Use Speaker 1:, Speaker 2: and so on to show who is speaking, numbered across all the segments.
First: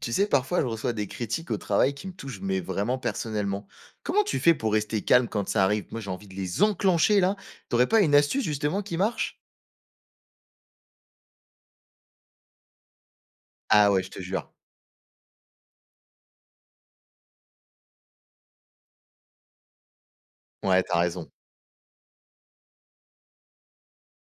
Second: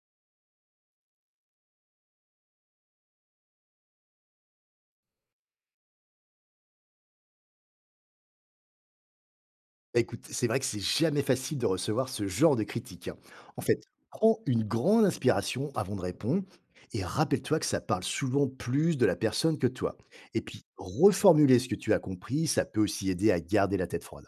Speaker 1: Tu sais, parfois, je reçois des critiques au travail qui me touchent, mais vraiment personnellement. Comment tu fais pour rester calme quand ça arrive? Moi, j'ai envie de les enclencher là. T'aurais pas une astuce justement qui marche?
Speaker 2: Bah, écoute, c'est vrai que c'est jamais facile de recevoir ce genre de critique, hein. En fait,
Speaker 1: Ah ouais, je te
Speaker 2: prends
Speaker 1: jure.
Speaker 2: une grande inspiration avant de répondre et rappelle-toi que ça parle souvent plus de la personne que de toi. Et puis,
Speaker 1: Ouais, t'as raison.
Speaker 2: reformuler ce que tu as compris, ça peut aussi aider à garder la tête froide.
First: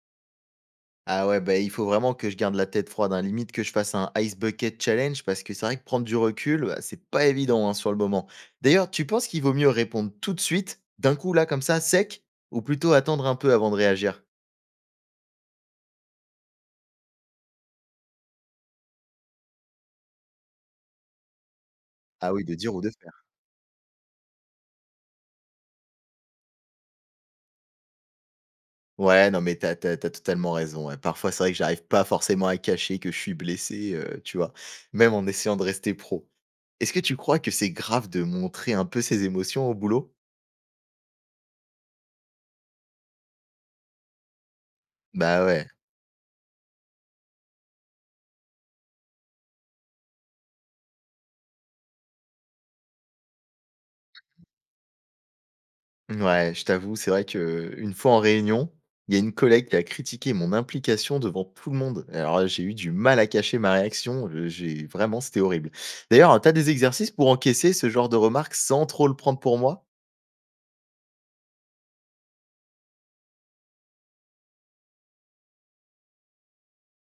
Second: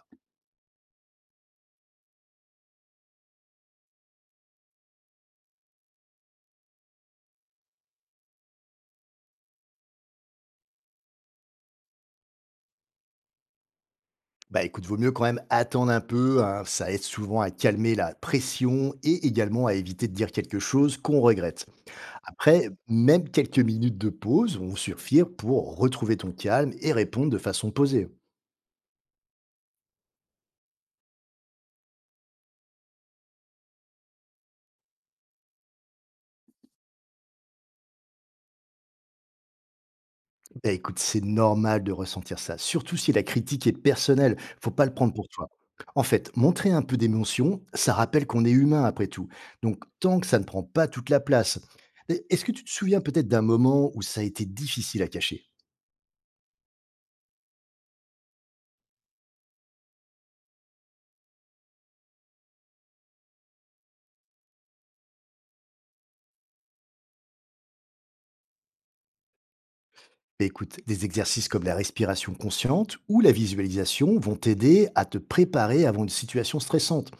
Speaker 1: Ah ouais, bah il faut vraiment que je garde la tête froide, hein. Limite que je fasse un ice bucket challenge parce que c'est vrai que prendre du recul, bah, c'est pas évident hein, sur le moment. D'ailleurs, tu penses qu'il vaut mieux répondre tout de suite, d'un coup là comme ça, sec, ou plutôt attendre un peu avant de réagir?
Speaker 2: Bah écoute, vaut mieux quand même attendre un peu, hein, ça aide souvent à calmer la pression et également à éviter de dire quelque chose qu'on regrette.
Speaker 1: Ah oui, de
Speaker 2: Après,
Speaker 1: dire ou de faire.
Speaker 2: même quelques minutes de pause vont suffire pour retrouver ton calme et répondre de façon posée.
Speaker 1: Ouais, non, mais t'as totalement raison, ouais. Parfois, c'est vrai que j'arrive pas forcément à cacher que je suis blessé, tu vois? Même en essayant de rester pro. Est-ce que tu crois que c'est grave de montrer un peu ses émotions au boulot?
Speaker 2: Bah, écoute, c'est normal de ressentir ça, surtout si la critique est personnelle, faut pas le prendre pour
Speaker 1: Bah,
Speaker 2: toi.
Speaker 1: ouais.
Speaker 2: En fait, montrer un peu d'émotion, ça rappelle qu'on est humain après tout. Donc tant que ça ne prend pas toute la place. Et est-ce que tu te souviens peut-être d'un moment où ça a été difficile à cacher?
Speaker 1: Ouais, je t'avoue, c'est vrai que une fois en réunion, il y a une collègue qui a critiqué mon implication devant tout le monde. Alors là, j'ai eu du mal à cacher ma réaction, j'ai vraiment c'était horrible. D'ailleurs, t'as des exercices pour encaisser ce genre de remarques sans trop le prendre pour moi?
Speaker 2: Bah, écoute, des exercices comme la respiration consciente ou la visualisation vont t'aider à te préparer avant une situation stressante.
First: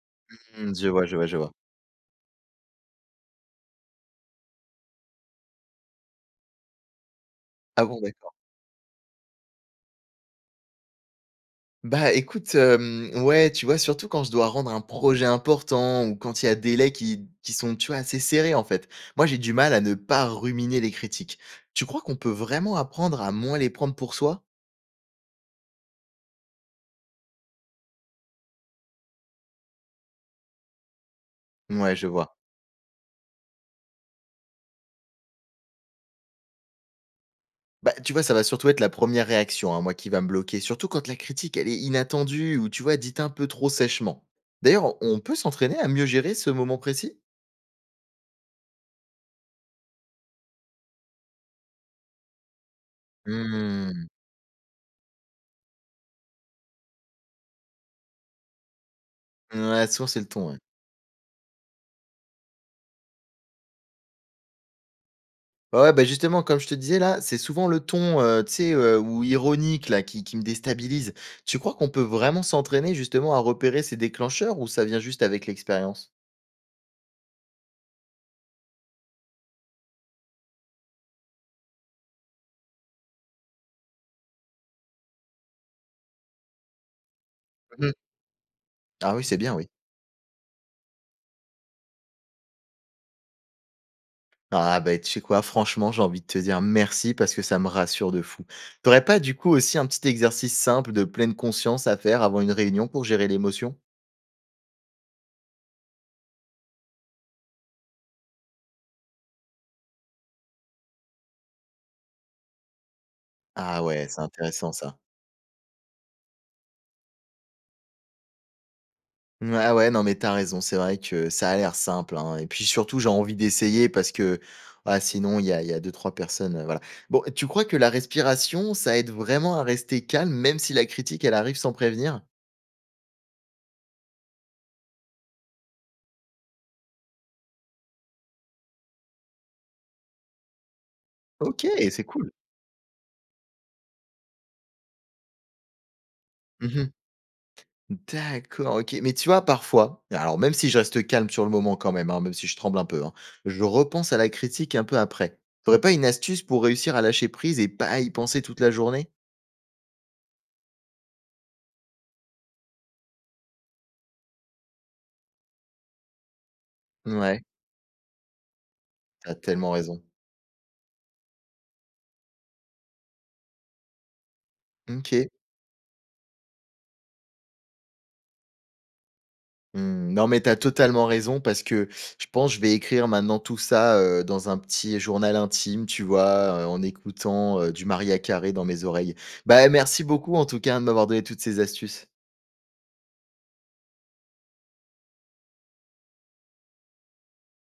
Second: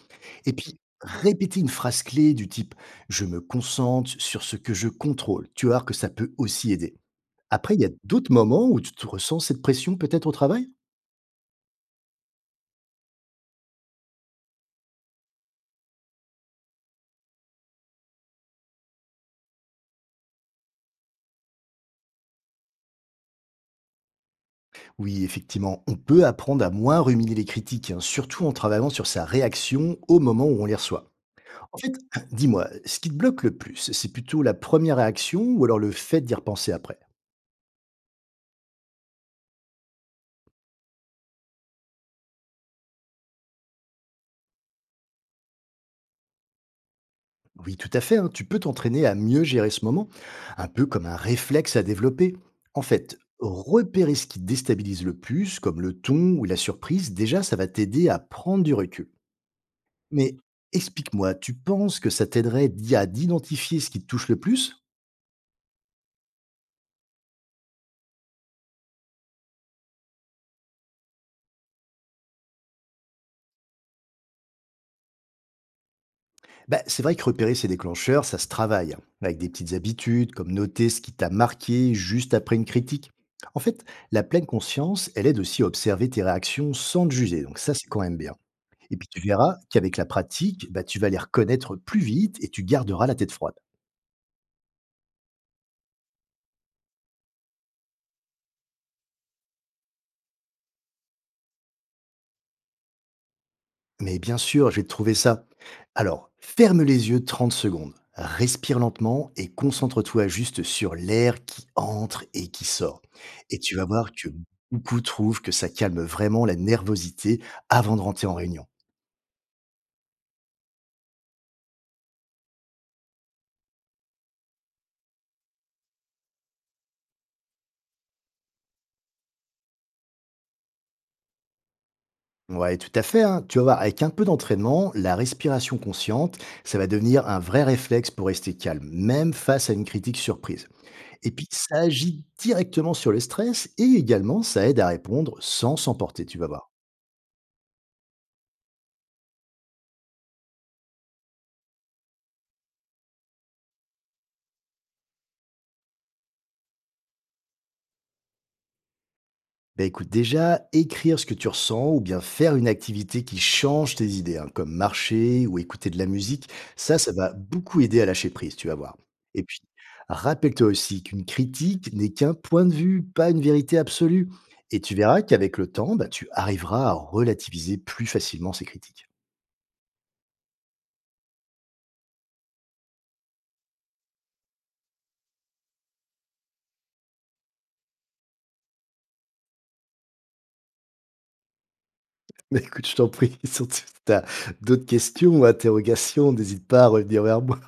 Speaker 2: Et
Speaker 1: Mmh,
Speaker 2: puis,
Speaker 1: je vois, je vois, je vois.
Speaker 2: répéter une phrase clé du type ⁇ Je me concentre sur ce que je contrôle ⁇ tu vas voir que ça peut aussi aider. Après, il y
Speaker 1: Ah
Speaker 2: a
Speaker 1: bon,
Speaker 2: d'autres
Speaker 1: d'accord.
Speaker 2: moments où tu te ressens cette pression peut-être au travail?
Speaker 1: Bah, écoute, ouais, tu vois, surtout quand je dois rendre un projet important ou quand il y a des délais qui sont, tu vois, assez serrés, en fait. Moi, j'ai du mal à ne pas ruminer les critiques. Tu crois qu'on peut vraiment apprendre à moins les prendre pour soi?
Speaker 2: Oui, effectivement, on peut apprendre à moins ruminer les critiques, hein, surtout en travaillant sur sa réaction au moment où on les reçoit. En fait,
Speaker 1: Ouais, je vois.
Speaker 2: dis-moi, ce qui te bloque le plus, c'est plutôt la première réaction ou alors le fait d'y repenser après?
Speaker 1: Bah, tu vois, ça va surtout être la première réaction, hein, moi, qui va me bloquer, surtout quand la critique, elle est inattendue ou, tu vois, dite un peu trop sèchement. D'ailleurs, on peut s'entraîner à mieux gérer ce moment précis?
Speaker 2: Oui, tout à fait, hein, tu peux t'entraîner à mieux gérer ce moment, un peu comme un réflexe à développer. En fait,
Speaker 1: Mmh.
Speaker 2: repérer ce qui te déstabilise le plus, comme le ton ou la surprise, déjà, ça va t'aider à prendre du recul.
Speaker 1: Ouais, souvent, c'est le
Speaker 2: Mais
Speaker 1: ton, ouais.
Speaker 2: explique-moi, tu penses que ça t'aiderait d'y à d'identifier ce qui te touche le plus?
Speaker 1: Ouais, ouais, bah, justement, comme je te disais là, c'est souvent le ton, tu sais, ou ironique là qui me déstabilise. Tu crois qu'on peut vraiment s'entraîner justement à repérer ces déclencheurs ou ça vient juste avec l'expérience?
Speaker 2: Bah, c'est vrai que repérer ces déclencheurs, ça se travaille, hein, avec des petites habitudes, comme noter ce qui t'a marqué juste après une critique. En fait, la pleine conscience, elle aide aussi à observer tes réactions sans te juger, donc ça, c'est
Speaker 1: Mmh.
Speaker 2: quand même bien. Et puis
Speaker 1: Ah
Speaker 2: tu
Speaker 1: oui, c'est bien,
Speaker 2: verras
Speaker 1: oui.
Speaker 2: qu'avec la pratique, bah, tu vas les reconnaître plus vite et tu garderas la tête froide.
Speaker 1: Ah bah, tu sais quoi? Franchement, j'ai envie de te dire merci parce que ça me rassure de fou. T'aurais pas du coup aussi un petit exercice simple de pleine conscience à faire avant une réunion pour gérer l'émotion?
Speaker 2: Mais bien sûr, j'ai trouvé ça. Alors, ferme les yeux 30 secondes, respire lentement et concentre-toi juste sur l'air qui entre et qui sort. Et tu
Speaker 1: Ah
Speaker 2: vas
Speaker 1: ouais,
Speaker 2: voir
Speaker 1: c'est
Speaker 2: que
Speaker 1: intéressant ça.
Speaker 2: beaucoup trouvent que ça calme vraiment la nervosité avant de rentrer en réunion.
Speaker 1: Mmh, ah ouais, non, mais t'as raison. C'est vrai que ça a l'air simple, hein, et puis surtout, j'ai envie d'essayer parce que, ah, sinon, il y a deux trois personnes, voilà. Bon, tu crois que la respiration, ça aide vraiment à rester calme, même si la critique, elle arrive sans prévenir?
Speaker 2: Ouais, tout à fait, hein. Tu vas voir, avec un peu d'entraînement, la respiration consciente, ça va devenir un vrai réflexe pour rester calme, même face à une critique surprise. Et puis,
Speaker 1: OK,
Speaker 2: ça
Speaker 1: c'est
Speaker 2: agit
Speaker 1: cool.
Speaker 2: directement sur le stress et également, ça aide à répondre sans s'emporter, tu vas voir.
Speaker 1: Mmh. D'accord, OK. Mais tu vois, parfois, alors même si je reste calme sur le moment quand même, hein, même si je tremble un peu, hein, je repense à la critique un peu après. Tu aurais pas une astuce pour réussir à lâcher prise et pas y penser toute la journée?
Speaker 2: Bah écoute, déjà, écrire ce que tu ressens ou bien faire une activité qui change tes idées, hein, comme marcher ou écouter de la musique, ça va
Speaker 1: Ouais,
Speaker 2: beaucoup aider à lâcher prise, tu vas voir.
Speaker 1: t'as
Speaker 2: Et puis,
Speaker 1: tellement raison.
Speaker 2: rappelle-toi aussi qu'une critique n'est qu'un point de vue, pas une vérité absolue. Et tu verras
Speaker 1: OK.
Speaker 2: qu'avec le temps, bah, tu arriveras à relativiser plus facilement ces critiques.
Speaker 1: Mmh, non, mais tu as totalement raison parce que je pense que je vais écrire maintenant tout ça, dans un petit journal intime, tu vois? En écoutant, du Maria Carré dans mes oreilles. Bah, merci beaucoup en tout cas, hein, de m'avoir donné toutes ces astuces.
Speaker 2: Mais écoute, je t'en prie, surtout si tu as d'autres questions ou interrogations, n'hésite pas à revenir vers moi.